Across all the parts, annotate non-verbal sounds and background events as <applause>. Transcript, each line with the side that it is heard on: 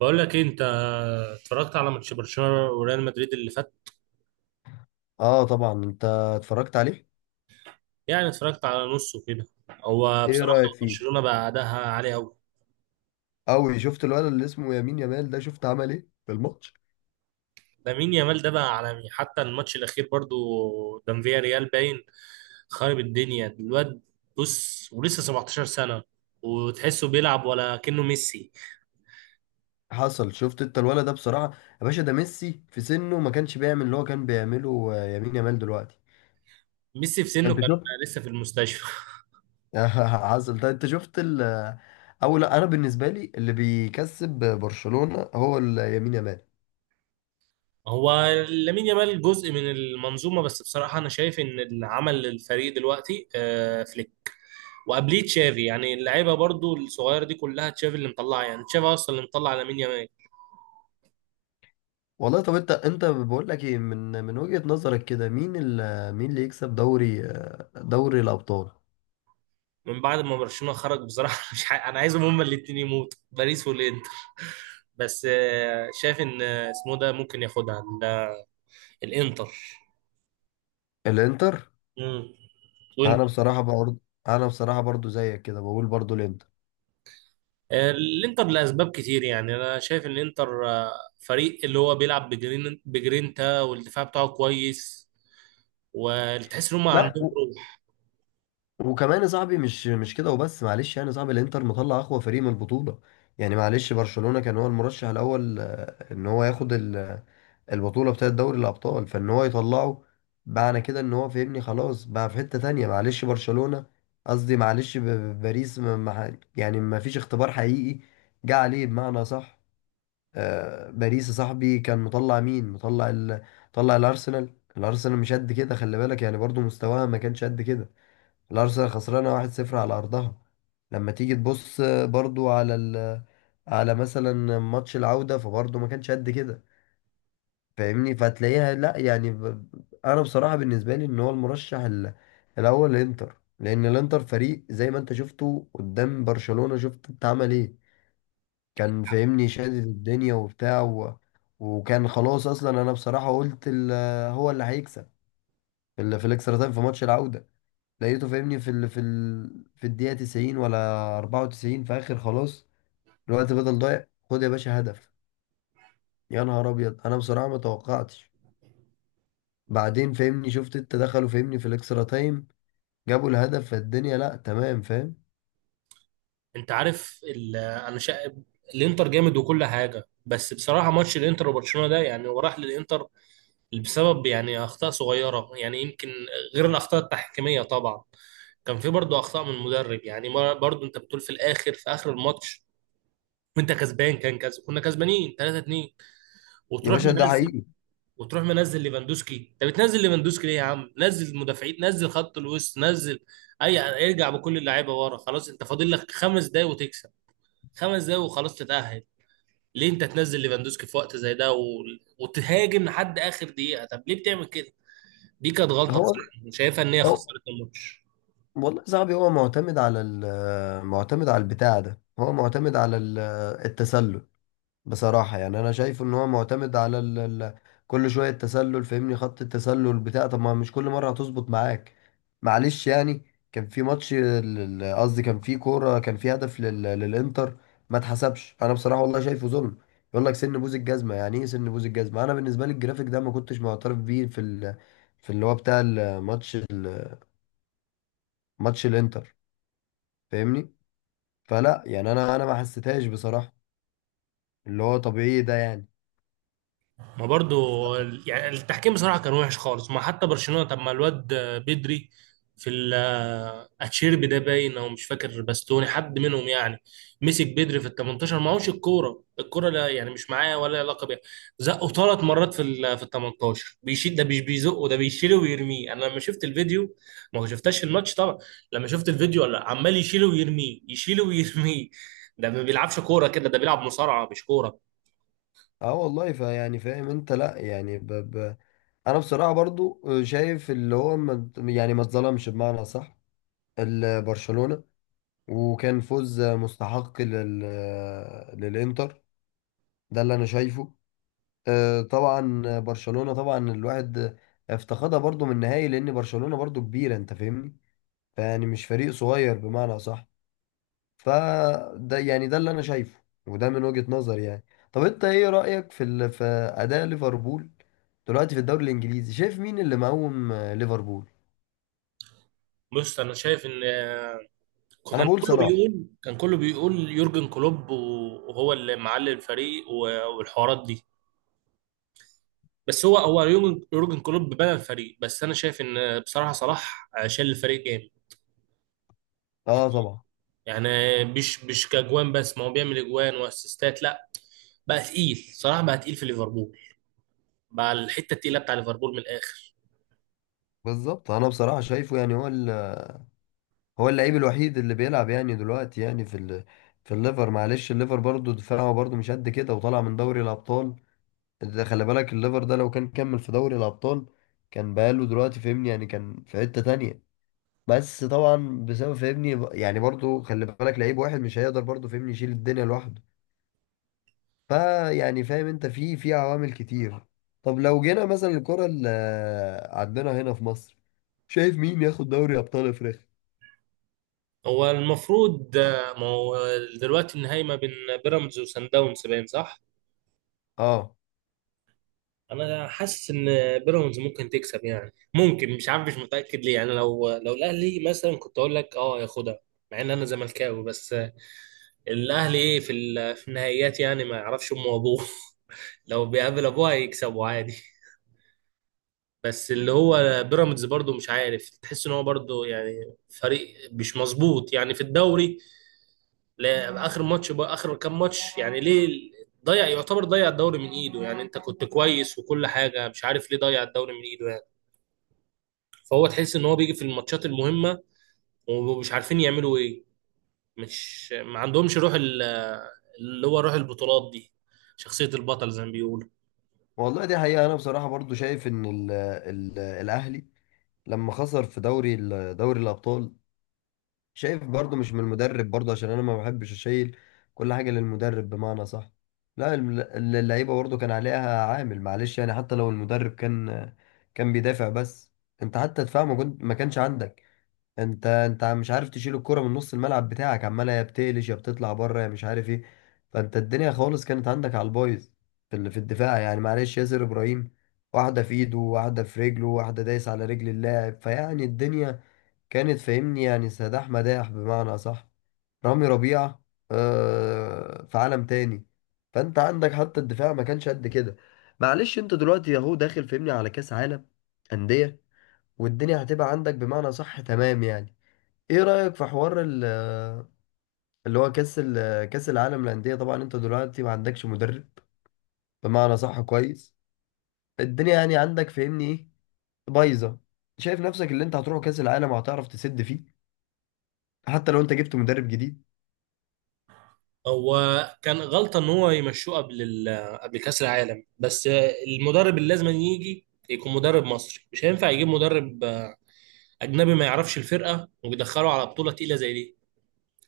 right: بقول لك إيه، انت اتفرجت على ماتش برشلونه وريال مدريد اللي فات.
left: اه، طبعا انت اتفرجت عليه.
right: يعني اتفرجت على نصه كده. هو
left: ايه
right: بصراحه
left: رأيك فيه؟
right: برشلونه بقى اداها عالي قوي.
left: قوي. شفت الولد اللي اسمه يمين يامال ده؟ شفت عمل ايه في الماتش؟
right: لامين يامال ده بقى عالمي حتى الماتش الاخير برضو، قدام فيا ريال باين، خارب الدنيا الواد. بص ولسه 17 سنه، وتحسه بيلعب ولا كأنه ميسي
left: حصل. شفت انت الولد ده بصراحة؟ يا باشا، ده ميسي في سنه ما كانش بيعمل اللي هو كان بيعمله يمين يامال دلوقتي.
right: ميسي في سنه
left: انت
right: كان
left: شفت؟
right: لسه في المستشفى.
left: <laughs> حصل ده. انت شفت ال آه، او لا، انا بالنسبة لي اللي بيكسب برشلونة هو يمين يامال.
right: هو لامين يامال جزء من المنظومه، بس بصراحه انا شايف ان اللي عمل الفريق دلوقتي فليك، وقبليه تشافي. يعني اللعيبه برضو الصغيره دي كلها تشافي اللي مطلعها، يعني تشافي اصلا اللي مطلع لامين يامال.
left: والله طب، انت بقول لك ايه، من وجهة نظرك كده، مين اللي يكسب دوري دوري الابطال؟
right: من بعد ما برشلونه خرج بصراحه <laughs> مش ح... انا عايزهم هما الاثنين يموتوا، باريس والانتر. <laughs> بس شايف ان اسمه ده ممكن ياخدها الانتر.
left: الانتر.
right: مم. وانت؟
left: انا بصراحه برضه، انا بصراحه برضه زيك كده بقول برضه الانتر.
right: الانتر لاسباب كتير، يعني انا شايف ان الانتر فريق اللي هو بيلعب بجرينتا، والدفاع بتاعه كويس، وتحس ان هم
left: لا.
right: عندهم.
left: وكمان يا صاحبي، مش كده وبس، معلش يعني يا صاحبي، الانتر مطلع اقوى فريق من البطوله. يعني معلش، برشلونه كان هو المرشح الاول ان هو ياخد البطوله بتاعه دوري الابطال، فان هو يطلعه، معنى كده ان هو، فهمني، خلاص بقى في حته تانية معلش برشلونه. قصدي معلش، باريس ما... ما... ح- يعني ما فيش اختبار حقيقي جه عليه بمعنى صح. باريس يا صاحبي، كان مطلع مين، مطلع مطلع الارسنال. الارسنال مش قد كده، خلي بالك، يعني برضو مستواها ما كانش قد كده. الارسنال خسرانه 1-0 على ارضها. لما تيجي تبص برضو على على مثلا ماتش العوده، فبرضو ما كانش قد كده، فاهمني. فتلاقيها لا يعني انا بصراحه بالنسبه لي ان هو المرشح الاول الانتر، لان الانتر فريق زي ما انت شفته قدام برشلونه، شفت انت عمل ايه. كان فاهمني شادد الدنيا وبتاع وكان خلاص، اصلا انا بصراحه قلت هو اللي هيكسب في الاكسترا تايم في ماتش العوده. لقيته فاهمني في الدقيقه 90 ولا 94، في اخر خلاص الوقت بدل ضايع، خد يا باشا هدف. يا نهار ابيض، انا بصراحه ما توقعتش. بعدين فاهمني شفت انت دخلوا فاهمني في الاكسترا تايم، جابوا الهدف فالدنيا. لا تمام فاهم.
right: انت عارف الانتر جامد وكل حاجه، بس بصراحه ماتش الانتر وبرشلونه ده يعني هو راح للانتر بسبب يعني اخطاء صغيره، يعني يمكن غير الاخطاء التحكيميه طبعا. كان في برضه اخطاء من المدرب، يعني برضه انت بتقول في الاخر، في اخر الماتش وانت كسبان، كان كسب كنا كسبانين 3-2،
left: يا
right: وتروح
left: باشا ده
right: منزل
left: حقيقي.
right: وتروح منزل ليفاندوسكي. انت بتنزل ليفاندوسكي ليه؟ يا عم، نزل المدافعين، نزل خط الوسط، نزل اي، ارجع بكل اللعيبه ورا، خلاص انت فاضل لك خمس دقايق وتكسب، خمس دقايق وخلاص تتأهل. ليه انت تنزل ليفاندوسكي في وقت زي ده وتهاجم لحد اخر دقيقه؟ طب ليه بتعمل كده؟ دي كانت غلطه
left: هو
right: بصراحه، شايفها ان هي
left: هو
right: خسرت الماتش.
left: والله صاحبي، هو معتمد على البتاع ده، هو معتمد على التسلل. بصراحة يعني أنا شايف إن هو معتمد على ال ال كل شوية التسلل، فاهمني، خط التسلل بتاع. طب ما مش كل مرة هتظبط معاك، معلش يعني. كان في ماتش قصدي كان في كورة، كان في هدف للإنتر، ما اتحسبش. أنا بصراحة والله شايفه ظلم. يقول لك سن بوز الجزمة، يعني إيه سن بوز الجزمة؟ أنا بالنسبة لي الجرافيك ده ما كنتش معترف بيه في في اللي هو بتاع الماتش، ماتش الإنتر، فاهمني. فلا يعني، انا ما حسيتهاش بصراحه، اللي هو طبيعي ده يعني.
right: ما برضو
left: ف-
right: يعني التحكيم بصراحة كان وحش خالص. ما حتى برشلونة، طب ما الواد بدري في ال- اتشيربي ده باين، او مش فاكر باستوني، حد منهم يعني، مسك بدري في ال 18 معهوش الكورة. الكورة لا يعني مش معاه ولا ليها علاقة بيها، زقه ثلاث مرات في ال 18. بيشيل، ده مش بيزقه، ده بيشيله ويرميه. انا لما شفت الفيديو، ما هو شفتش الماتش طبعا، لما شفت الفيديو لا عمال يشيله ويرميه، يشيله ويرميه. ده ما بيلعبش كورة كده، ده بيلعب مصارعة مش كورة.
left: اه والله، فيعني فاهم انت، لا يعني انا بصراحه برضو شايف اللي هو ما... يعني ما اتظلمش بمعنى صح برشلونه، وكان فوز مستحق للانتر. ده اللي انا شايفه. طبعا برشلونه، طبعا الواحد افتقدها برضو من النهائي، لان برشلونه برضو كبيره انت فاهمني، فيعني مش فريق صغير بمعنى صح. فده يعني، ده اللي انا شايفه، وده من وجهة نظري يعني. طب انت ايه رأيك في اداء ليفربول دلوقتي في الدوري الانجليزي؟ شايف مين اللي مقوم ليفربول؟
right: بص انا شايف ان
left: انا بقول صلاح.
right: كان كله بيقول يورجن كلوب وهو اللي معلي الفريق والحوارات دي. بس هو يورجن كلوب بنى الفريق، بس انا شايف ان بصراحه صلاح شال الفريق جامد.
left: اه طبعا.
right: يعني مش كاجوان بس، ما هو بيعمل اجوان واسيستات. لا، بقى تقيل، صلاح بقى تقيل في ليفربول، بقى الحته التقيله بتاع ليفربول من الاخر.
left: بالظبط. انا بصراحة شايفه يعني هو هو اللعيب الوحيد اللي بيلعب يعني دلوقتي، يعني في الليفر. معلش الليفر برضو دفاعه برضو مش قد كده، وطالع من دوري الابطال. ده خلي بالك، الليفر ده لو كان كمل في دوري الابطال كان بقاله دلوقتي، فهمني يعني، كان في حتة تانية. بس طبعا بسبب، فاهمني، يعني برضو خلي بالك لعيب واحد مش هيقدر برضو فاهمني يشيل الدنيا لوحده، فا يعني فاهم انت، في عوامل كتير. طب لو جينا مثلا الكرة اللي عندنا هنا في مصر، شايف مين ياخد دوري ابطال افريقيا؟
right: هو المفروض ما هو دلوقتي النهائي ما بين بيراميدز وسان داونز، باين، صح؟
left: اه
right: انا حاسس ان بيراميدز ممكن تكسب، يعني ممكن، مش عارف، مش متاكد ليه يعني. لو الاهلي مثلا كنت اقول لك اه ياخدها، مع ان انا زملكاوي. بس الاهلي ايه في النهائيات يعني، ما يعرفش امه وابوه <laughs> لو بيقابل ابوه هيكسبوا عادي. بس اللي هو بيراميدز برضو مش عارف، تحس ان هو برضو يعني فريق مش مظبوط يعني في الدوري. لا اخر ماتش، بقى اخر كام ماتش يعني، ليه ضيع، يعتبر ضيع الدوري من ايده يعني. انت كنت كويس وكل حاجه، مش عارف ليه ضيع الدوري من ايده يعني. فهو تحس ان هو بيجي في الماتشات المهمه، ومش عارفين يعملوا ايه. مش ما عندهمش روح اللي هو روح البطولات دي، شخصيه البطل زي ما بيقولوا.
left: والله دي حقيقة. انا بصراحة برضو شايف ان ال الاهلي لما خسر في دوري الابطال، شايف برضو مش من المدرب برضو، عشان انا ما بحبش اشيل كل حاجة للمدرب بمعنى صح. لا، اللعيبة برضو كان عليها عامل، معلش يعني. حتى لو المدرب كان بيدافع بس، انت حتى دفاع ما كانش عندك. انت مش عارف تشيل الكرة من نص الملعب بتاعك، عمالة يا بتقلش يا بتطلع بره يا مش عارف ايه. فانت الدنيا خالص كانت عندك على البايظ في الدفاع، يعني معلش، ياسر ابراهيم واحدة في ايده، واحدة في رجله، واحدة دايس على رجل اللاعب، فيعني الدنيا كانت فاهمني، يعني سداح مداح بمعنى أصح. رامي ربيعة في عالم تاني. فأنت عندك حتى الدفاع ما كانش قد كده. معلش أنت دلوقتي أهو داخل فاهمني على كأس عالم أندية، والدنيا هتبقى عندك بمعنى صح، تمام يعني. إيه رأيك في حوار اللي هو كأس العالم للأندية؟ طبعا أنت دلوقتي ما عندكش مدرب بمعنى صح، كويس. الدنيا يعني عندك فاهمني إيه؟ بايظة. شايف نفسك اللي أنت هتروح كأس العالم وهتعرف تسد فيه حتى لو أنت جبت مدرب جديد؟
right: هو كان غلطه ان هو يمشوه قبل كاس العالم بس. المدرب اللي لازم يجي يكون مدرب مصري، مش هينفع يجيب مدرب اجنبي ما يعرفش الفرقه ويدخله على بطوله تقيله زي دي.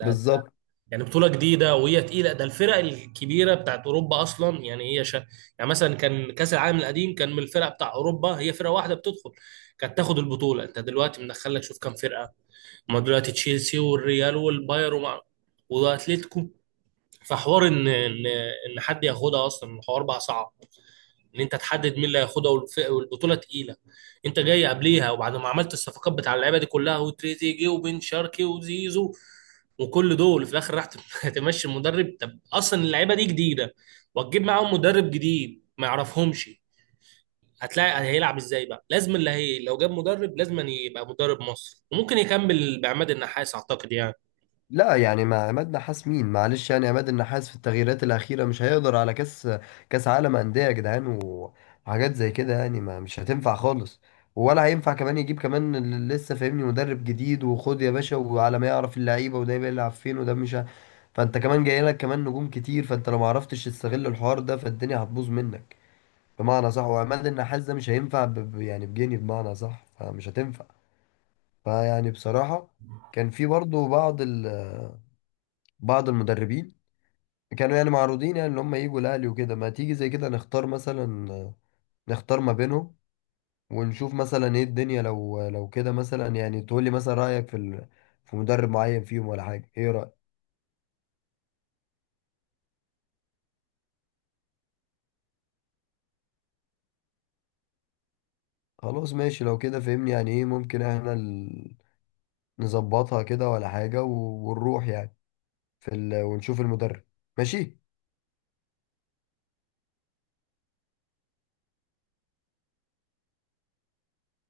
left: بالظبط.
right: يعني بطولة جديدة وهي تقيلة. ده الفرق الكبيرة بتاعت أوروبا أصلا يعني، يعني مثلا كان كأس العالم القديم كان من الفرق بتاع أوروبا هي فرقة واحدة بتدخل كانت تاخد البطولة. أنت دلوقتي مدخلك شوف كام فرقة، ما دلوقتي تشيلسي والريال والبايرن وأتليتيكو. فحوار إن حد ياخدها أصلا، الحوار بقى صعب ان انت تحدد مين اللي هياخدها، والبطوله تقيله. انت جاي قبليها وبعد ما عملت الصفقات بتاع اللعيبه دي كلها، وتريزيجيه وبن شرقي وزيزو وكل دول، في الاخر راح <laughs> تمشي المدرب. طب اصلا اللعيبه دي جديده وتجيب معاهم مدرب جديد ما يعرفهمش، هتلاقي هيلعب ازاي؟ بقى لازم اللي هي لو جاب مدرب لازم أن يبقى مدرب مصر، وممكن يكمل بعماد النحاس اعتقد يعني.
left: لا يعني، مع عماد نحاس مين، معلش يعني. عماد النحاس في التغييرات الأخيرة مش هيقدر على كأس عالم أندية يا جدعان، وحاجات زي كده يعني، ما مش هتنفع خالص. ولا هينفع كمان يجيب كمان لسه فاهمني مدرب جديد، وخد يا باشا وعلى ما يعرف اللعيبة وده بيلعب فين وده مش فأنت كمان جاي لك كمان نجوم كتير، فأنت لو ما عرفتش تستغل الحوار ده فالدنيا هتبوظ منك بمعنى صح. وعماد النحاس ده مش هينفع يعني بجنيه بمعنى صح، فمش هتنفع. فيعني بصراحة، كان في برضه بعض بعض المدربين كانوا يعني معروضين، يعني ان هم يجوا الاهلي وكده. ما تيجي زي كده نختار مثلا، نختار ما بينهم ونشوف مثلا ايه الدنيا. لو كده مثلا يعني تقول لي مثلا رايك في مدرب معين فيهم ولا حاجه. ايه رايك؟ خلاص ماشي، لو كده فهمني يعني ايه، ممكن احنا نظبطها كده ولا حاجه ونروح يعني ونشوف المدرب، ماشي.